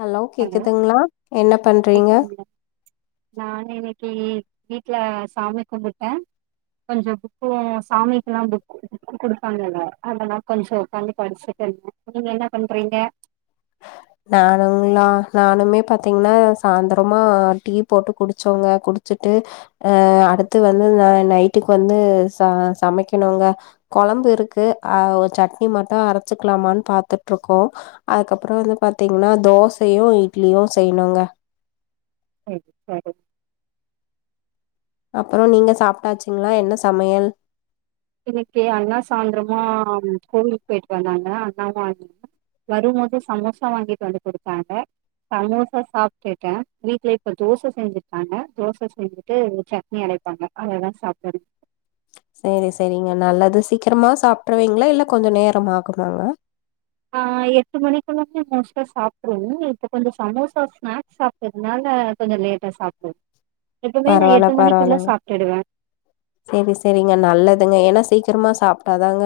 Hello கேக்குதுங்களா என்ன பண்றீங்க கேக்குதுங்களா நானு இன்னக்கி வீட்ல சாமி கும்பிட்டே கொஞ்சோ புக்கூ சாமிக்கெல்லா புக் புக் கொடுப்பாங்கல்ல அதெல்லா கொஞ்சோ உக்காந்து படிச்சிட்ருந்தோ நீங்க என்ன பண்றீங்க நானுங்ளா நானுமே பாத்தீங்கன்னா சாயந்தரமா டீ போட்டு குடிச்சோங்க குடிச்சுட்டு ஆ அடுத்து வந்து ந நைட்டுக்கு வந்து ச சமைக்கணுங்க கொலம்பு இருக்கு ஆ சட்னி மட்டூ அரைச்சுக்கலாமான்னு பாத்துட்டு இருக்கோ அதுக்கப்பறோ வந்து பாத்தீங்கன்னா தோசையூ இட்லியூ செய்யணுங்க ம் [inaudible] அப்புறம் நீங்க சாப்பிட்டாச்சுங்களா என்ன சமையல் இன்னிக்கி அண்ணா சாயந்திரமா கோவிலுக்கு போயிட்டு வந்தாங்க அத்னாலதா ஆக் வரும்போது சமோசா வாங்கிட்டு வந்து குடுத்தாங்க சமோசா சாப்பிட்டுட்டோ வீட்லய இப்ப தோச செஞ்சிற்காங்க தோச செஞ்சுட்டு சட்னி அரைப்பாங்க அதோதா சாப்பாடு சேரி செரிங்க நல்லது சீக்கிரமா சாப்பிட்றீவிங்களா இல்ல கொஞ்சோ நேரம் ஆகுமாங்க ஆ எட்டு மணக்குள்ளமே மோஸ்ட்டா சாப்பிட்றுவோ இப்ப கொஞ்சோ சமோசா ஸ்நாக்ஸ் சாப் இத்னால கொஞ்சோ லேட்டா சாப்டு எப்பவுமே நா பரவால்ல எட்டு மணிக்குள்ள பரவால்லங்க சாப்டுடுவே செரி செரிங்க நல்லதுங்க ஏனா சீக்கிரமா சாப்டாதாங்க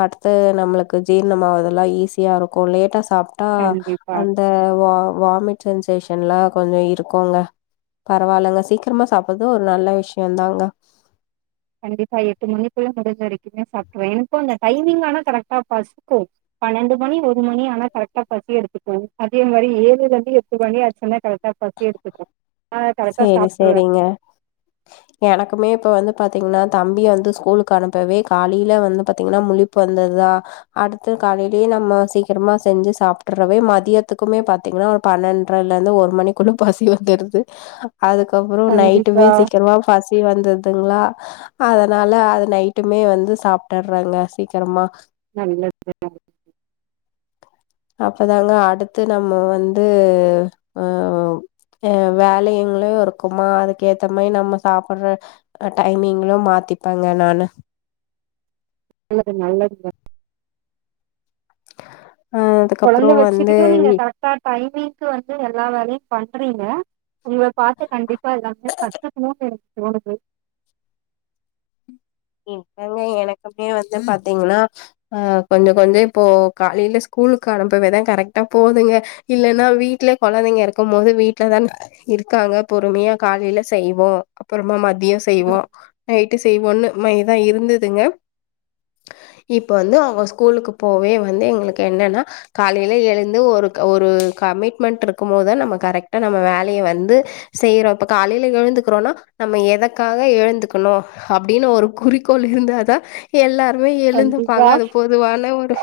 அடுத்து நம்மளுக்கு ஜீர்ணம் ஆகுர்தெல்லா ஈஸியா இருக்கோ லேட்டா சாப் டா கண்டிப்பா அந்த வா வாமிட் சென்சேஷன்லா கொஞ்சம் இருக்கோங்க பரவாயில்லங்க சீக்கிரமா சாப்பட்றதூ ஒரு நல்ல விஷயம் தாங்க கண்டிப்பா எட்டு மணிக்குள்ள முடிஞ்ச வரைக்குமே சாப்பிட்றுவே எனக்கும் அந்த டைமிங் ஆனா கரெக்டா பசிக்கோ பன்னெண்டு மணி ஒரு மணி ஆனா கரெக்டா பசி எடுத்துக்கோ அதே மாரி ஏழு இருந்து எட்டு மணி ஆச்சுன்னா கரெக்ட் டா பசி எடுத்துக்கோ நா கரெக்டா சேரி சாப்ட்றுவே சேரிங்க எனக்குமே இப்ப வந்து பாத்தீங்கன்னா தம்பிய வந்து ஸ்கூலுக்கு அனுப்பவே காலயில வந்து பாத்தீங்கன்னா முழிப்பு வந்துருதா அடுத்து காலையிலயே நம்ம சீக்கிரமா செஞ்சு சாப்பிடுறவே மதியத்துக்குமே பாத் பார்த்தீங்கன்னா ஒரு பன்னெண்றல இருந்து ஒரு மணிக்குள்ள பசி வந்துட்து அதுக்கப்புறம் நைட்டுமே கண்டிப்பா சீக்கிரமா பசி வந்துத்துங்களா அதனால அது நைட்டுமே வந்து சாப்டுற்றோங்க சீக்கிரமா நல்லத்து தாங்க அப்ப தாங்க அடுத்து நம்ம வந்து அம் அ வேலைங்களூ இருக்குமா அதுக்க ஏத்த மாரி நம்ம சாப்பட்ற டைமிங்கலூ மாத்திப்பேங்க நானு என்னது நல்லது தாங் [unintelligible] கொழந்த அதுக்கப்புறோ வந்து வெச்சிக்கிட்டூ நீங்க வீ கரெக்டா டைமிங்க வந்து எல்லா வேலயும் பண்றீங்க உங்க பாத்தா கண்டிப் பா இப்ப எல்லாத்துயூ கத்துக்கணூ எனக்கு தோணுது இல்லங்க எனக்குமே வந்து பாத்தீங்கன்னா ஆ கொஞ்சோ கொஞ்சோ இப்ப காலேல ஸ்கூலுக்கு அனுப்பவே தா கரெக்டா போகுதுங்க இல்லனா வீட்லயே கொழந்தைங்க இருக்கும் போது வீட்லதான இருக்காங்க பொறுமையா காலேல செய்வோ அப்பறமா மதியோ ம் செய்வோ நைட்டு செய்வோன்னு மாரிதா இருந்ததுங்க இப்ப வந்து அவுங்க ஸ்கூலுக்கு போவே வந்து எங்களுக்கு என்னன்னா காலேல எழுந்து ஒரு ஒரு கமிட்மெண்ட் இருக்கும் போதுதா நம்ம கரெக்ட்டா நம்ம வேலய வந்து செய்றோ இப்ப காலேல எழுந்துக்கிறோன்னா நம்ம எதக்காக எழுந்துக்கணு அப்டின்னு ஒரு குறிக்கோள் இருந்தாதா எல்லாருமே கண்டிப்பா எழுந்துப்பாங்க அது பொதுவான ஒரு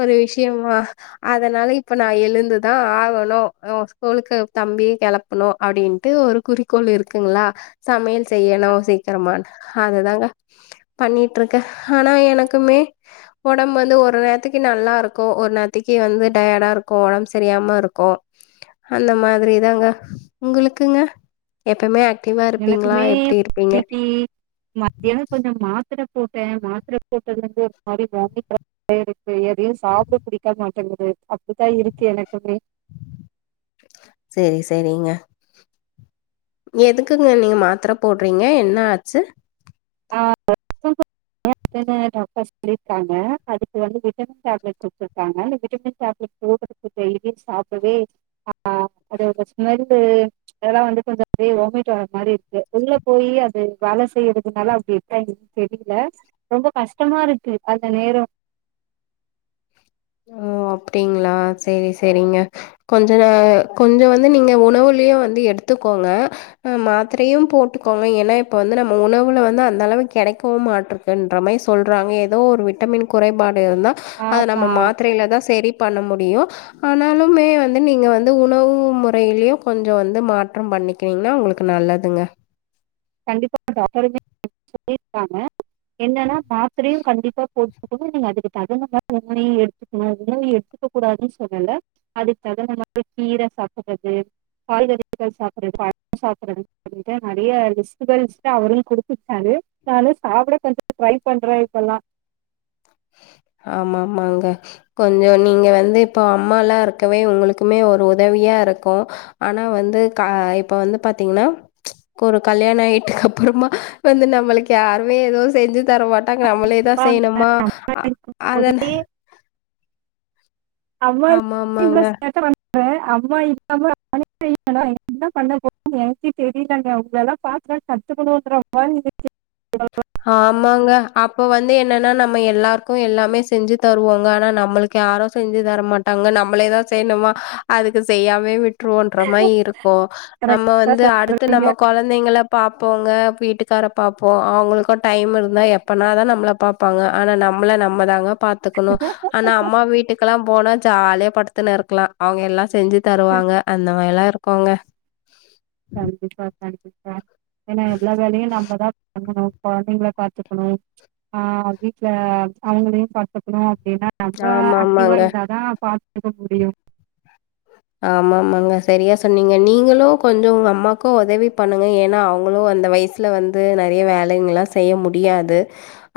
ஒரு விஷயமா அதனால இப்ப நா எழுந்துதா ஆகணு ஒ ஸ்கூலுக்கு தம்பியு கெளப்ப னு அப்டின்ட்டு ஒரு குறிக்கோள் இருக்குங்களா சமையல் செய்யணு சீக்கிரமான்னு அதுதாங்க பண்ணிட்டுருக்கே ஆனா எனக்குமே ஒடம்பு வந்து ஒரு நேரத்திக்கி நல்லா இருக்கு ஒரு நேரத்திக்கி வந்து டயர்டா இருக்கு ஒடம்ப சரியாம இருக்கு அந்த மாதிரி தாங்க உங்களுக்குங்க எப்பயுமே ஆக்டிவா இருப்பீங்களா எனக்குமே எப்டி இருப்பீங்க இன்னைக்கி மத்தியானோ கொஞ்சோ மாத்தர போட்டே மாத்தர போட்டதுலருந்து ஒரு மாரி வாமிட் வர்ற இருக்கு எதையு சாப்ட பிடிக்க மாட்டேங்குது அப்டித்தா இருக்கு எனக்குமே சேரி சேரிங்க எதுக்குங்க நீங்க மாத்தர போடுறீங்க என்ன ஆச்சு ஆ [inaudible] [inaudible] டாக்டர் சொல்லிருக்காங்க அதுக்கு வந்து விட்டமின் டேப்லெட் குடுத்துருக்காங்க அந்த விட்டமின் டேப்லெட் எவ்ளோ கசப்பு டெய்லியு சாப்டவே ஆ அதோட ஸ்மெல்லு அதெல்லா வந்து கொஞ்சோ அப்டியே வாமிட் வர்ற மாரி இருக்கு உள்ள போய் அது வேல செய்ற அதனால அப்டி இருக்கா என்னான்னு தெரியல ரொம்ப கஷ்டமா இருக்கு அந்த நேரோ ஓ அப்டிங்களா சேரி சேரிங்க கொஞ்ச நா கொஞ்சோ வந்து நீங்க உணவுலையு வந்து எடுத்துக்கோங்க ஆ மாத்தரையும் போட்டுக்கோங்க ஏன்னா இப்ப வந்து நம்ம உணவுல வந்து அந்த அளவு கெடைக்கவு மாட்ருக்கு ன்ற மாரி சொல்றாங்க ஏதோ ஒரு விட்டமின் குறைபாடு இருந்தா அத ஆமா நம்ம மாத் தரைலதா செரி பண்ண முடியு ஆனாலுமே வந்து நீங்க வந்து உணவு முறையிலயு கொஞ்சோ வந்து மாற்றம் பண்ணி கின்னீங்கன்னா உங்களுக்கு நல்லதுங்க கண்டிப்பா டாக்டர்ருமே இதா சொல்லிருக்காங்க என்னன்னா மாத்தரையு கண்டிப்பா போட் டுக்கணு நீங்க அதுக்கு தகுந்த மாரி உணவையு எடுத்துக்கணு உணவையு எடுத்துக்க கூடாதுன்னு சொல்லல அதுக்கு தகுந்த மாரி கீரை சாப்ட்றது காய்கறிகள் சாப்ட்றது பழங்கள் சாப்ட்றது அப்டின்ட்டு நெறையா லிஸ்ட் இந்த லிஸ்ட்ட அவரு குடுத்துவுட்டாரு நானு சாப்ட கொஞ்சோ ட்ரை பண்றே இப்பல்லா ஆமா ஆமாங்க கொஞ்சோ நீங்க வந்து இப்ப அம்மால்லா இருக்கவே உங்களுக்குமே ஒரு உதவியா இருக்கு ஆனா வந்து கா இப்ப வந்து பாத்தீங்கன்னா ஒரு கல்யாணோ ஆயிட்டுக்கப்பறமா வந்து நம்மளுக்கு யாருமே எதுவு செஞ்சி தரமாட்டாங்க நம்மளே தா அப்பா செய்யணுமா படிக்கும் அத போதே அம்மா ஆமா இருந்தே ஆமாங்க. இவ்ளோ சேட்ட பண் றாங்க அம்மா இல்லாம நானே என்ன பண்ண போறேன்னு எனக்கே தெரியலங்க உங்களெல்லா பாக் பாத்து கத்துக்கணும் [inaudible] ஆமாங்க அப்ப வந்து என்னன்னா நம்ம எல்லாருக்கும் எல்லாமே செஞ்சு தருவோங்க ஆனா நம்மளுக் யாரும் செஞ்சு தரமாட்டாங்க நம்மளே தா செய்யணுமா அதுக்கு செய்யாமே விட் டுல்லான்ற மாரி இருக்கும் நம்ம கரெக்டா வந்து அடுத்து நம்ம சொல்றீங்க கொழந் தைங்கள பாப்போங்க வீட்டுக்கார பாப்போம் அவங்களுக்கும் டைம் இருந்தா எப்பனா தா நம்மள பாப் ப்பாங்க ஆனா நம்மள நம்ம தாங்க பாத்துக்கணும் ஆனா அம்மா வீட்டுக் லாம் போனா ஜாலியா படுத்துன்னு இருக்லா அவங்க எல்லாம் செஞ்சு தருவாங்க அந்த மாரில்லா இருக்கவங்க ஏன்னா எல்லா வேலையும் நம்ம தா பண்ணணும் கொழந்தைங்கள பாத்துக்கணும் ஆ வீட்ல அவங்களையும் பாத் துக்கணும் அப்டின்னா நம்ம ஆக்டிவா ஆமாமாங்க. இருந்தா தா பாத்துக்க முடியும் ஆமா ஆமாங்க சரியா சொன்னீங்க நீங்களும் கொஞ்ச உங்க அம்மாக்கும் உதவி பண்ணுங்க ஏன்னா அவங்களும் அந்த வய்ஷ் ல வந்து நெறைய வேலைங்கலா செய்ய முடியாது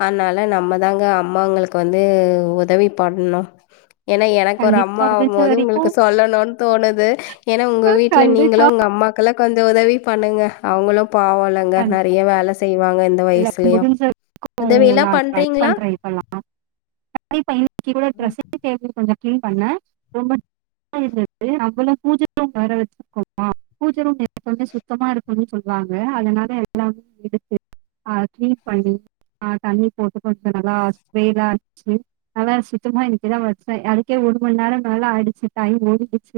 அன்னால நம்ம தாங்க அம்மாங்களுக்கு வந்து உதவி பண்ணு ஏன்னா எனக்கு ஒரு கண்டிப்பா அம்மா ஆகு முடிஞ்ச போது உங்களுக்கு வரைக்கும் சொல்லணும் தோணுது ஏன்னா உங்க வீட்ல கண்டிப்பா நீங்களும் உங்க அம்மாக்கெல்லா கொஞ்சம் உதவி பண்ணுங்க அவங்களும் பாவம்ல கண்- நெறைய வேல செய்வாங்க இந்த இல்ல வயசுலயும் முடிஞ்ச [inaudible] கொஞ்சம் கிளீன் பண்ண ரொம்ப [inaudible] அவ்வளோ பூஜ வேற வச்சு [inaudible] பூஜ ரூம் எப்பவுமே சுத்தமா இருக்கணு சொல்வாங்க அதனால எல்லாமே எடுத்து அ க்ளின் பண்ணி அ தண்ணி போட்டு கொஞ்சம் நல்லா ஸ்ப்ரேலா அச்சு வேற சுத்தமா இன்னைக்கு தா வச்சேன் அதுக்கே ஒரு மணி நேரம் நல்லா ஆயிடுச்சு டைம் ஓடி போச்சு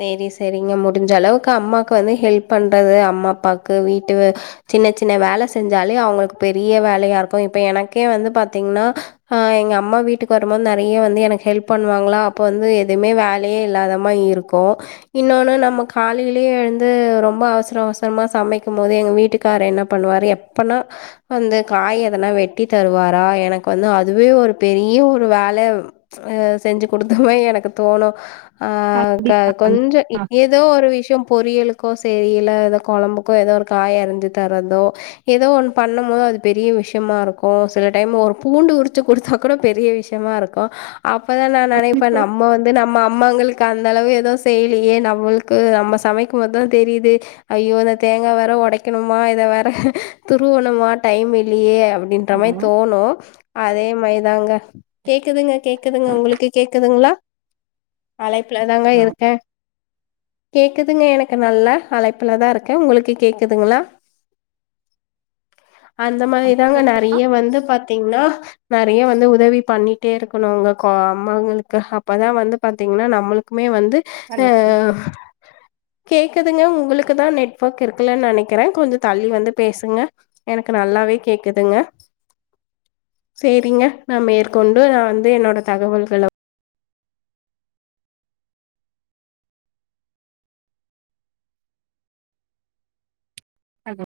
சரி சரிங்க முடிஞ்ச அளவுக்கு அம்மாக்கு வந்து ஹெல்ப் பண்றது அம்மா அப்பாக்கு வீட்டு வே சின்ன சின்ன வேல செஞ்சாலே அவுங்களுக்கு பெரிய வேலையா இருக்கும் இப்ப எனக்கே வந்து பாத்தீங்கன்னா ஆ எங்க அம்மா வீட்டுக்கு வரும்போது நெறைய வந்து எனக்கு ஹெல்ப் பண்ணுவாங்ளா அப்ப வந்து எதுவுமே வேலயே இல்லாத மாரி இருக் கோ இன்னொன்னு நம்ம காலையிலயே எழுந்து ரொம்ப அவசர அவசரமா சமைக்கும் போது எங்க வீட்டுக்கார் என்ன பண்ணுவாரு எப் ப்பனா வந்து காய் எதனா வெட்டி தருவாரா எனக்கு வந்து அதுவே ஒரு பெரிய ஒரு வேல அ செஞ்சு குடுத்த மாரி எனக்கு தோணும் ஆ அ கொஞ்சம் ஏதோ ஒரு விஷயம் பொறியலுக்கோ செரியில எதோ கொழம்புக்கோ ஏதோ ஒரு காய் அரிஞ்சி தரதோ ஏதோ ஒண்ணு பண்ணும் போது அது பெரிய விஷயமா இருக்கும் சில டைம் ஒரு பூண்டு உரிச்சு குடுத்தா கூட பெரிய விஷ் யமா இருக்கும் அப்பதா நா நெனைப்ப நம்ப வந்து நம்ம அம்மாங்களுக்கு அந்த அளவு எதுவும் செய்லியே நம்மளுக்கு நம்ம சமைக்கும் போது தா தெரிது ஐய்யோ இந்த தேங்கா வேற ஒடைக்கணுமா இத வேற துருவணுமா டைம் இல்லீயே அப்டி ஹலோ அதே மாரி தாங்க கேக்குதுங்க அழைப்புல தாங்க இருக்க கேக்குதுங்க எனக்கு நல்ல அழைப்பில தா இருக்க உங்களுக்கு கேக்குதுங்களா அந்த மாரி தாங்க நெறைய வந்து பாத்தீங்ன்னா நெறைய வந்து உதவி பண்ணிட்டே இருக்கணுங்க கொ அம்மாங்களுக்கு அப்பதா வந்து பாத்தீங்ன்னா நம்ளுக்குமே வந்து ஹலோ ஆ கேக்குதுங்க உங்களுக்கு தா நெட்ஒர்க் இருக்குலன் நெனைக்கிற கொஞ்சம் தள்ளி வந்து பேசுங்க எனக்கு நல்லாவே கேக்குதுங்க சேரிங்க நா மேற்கொண்டு நா வந்து என்னோட தகவல்கள அலோ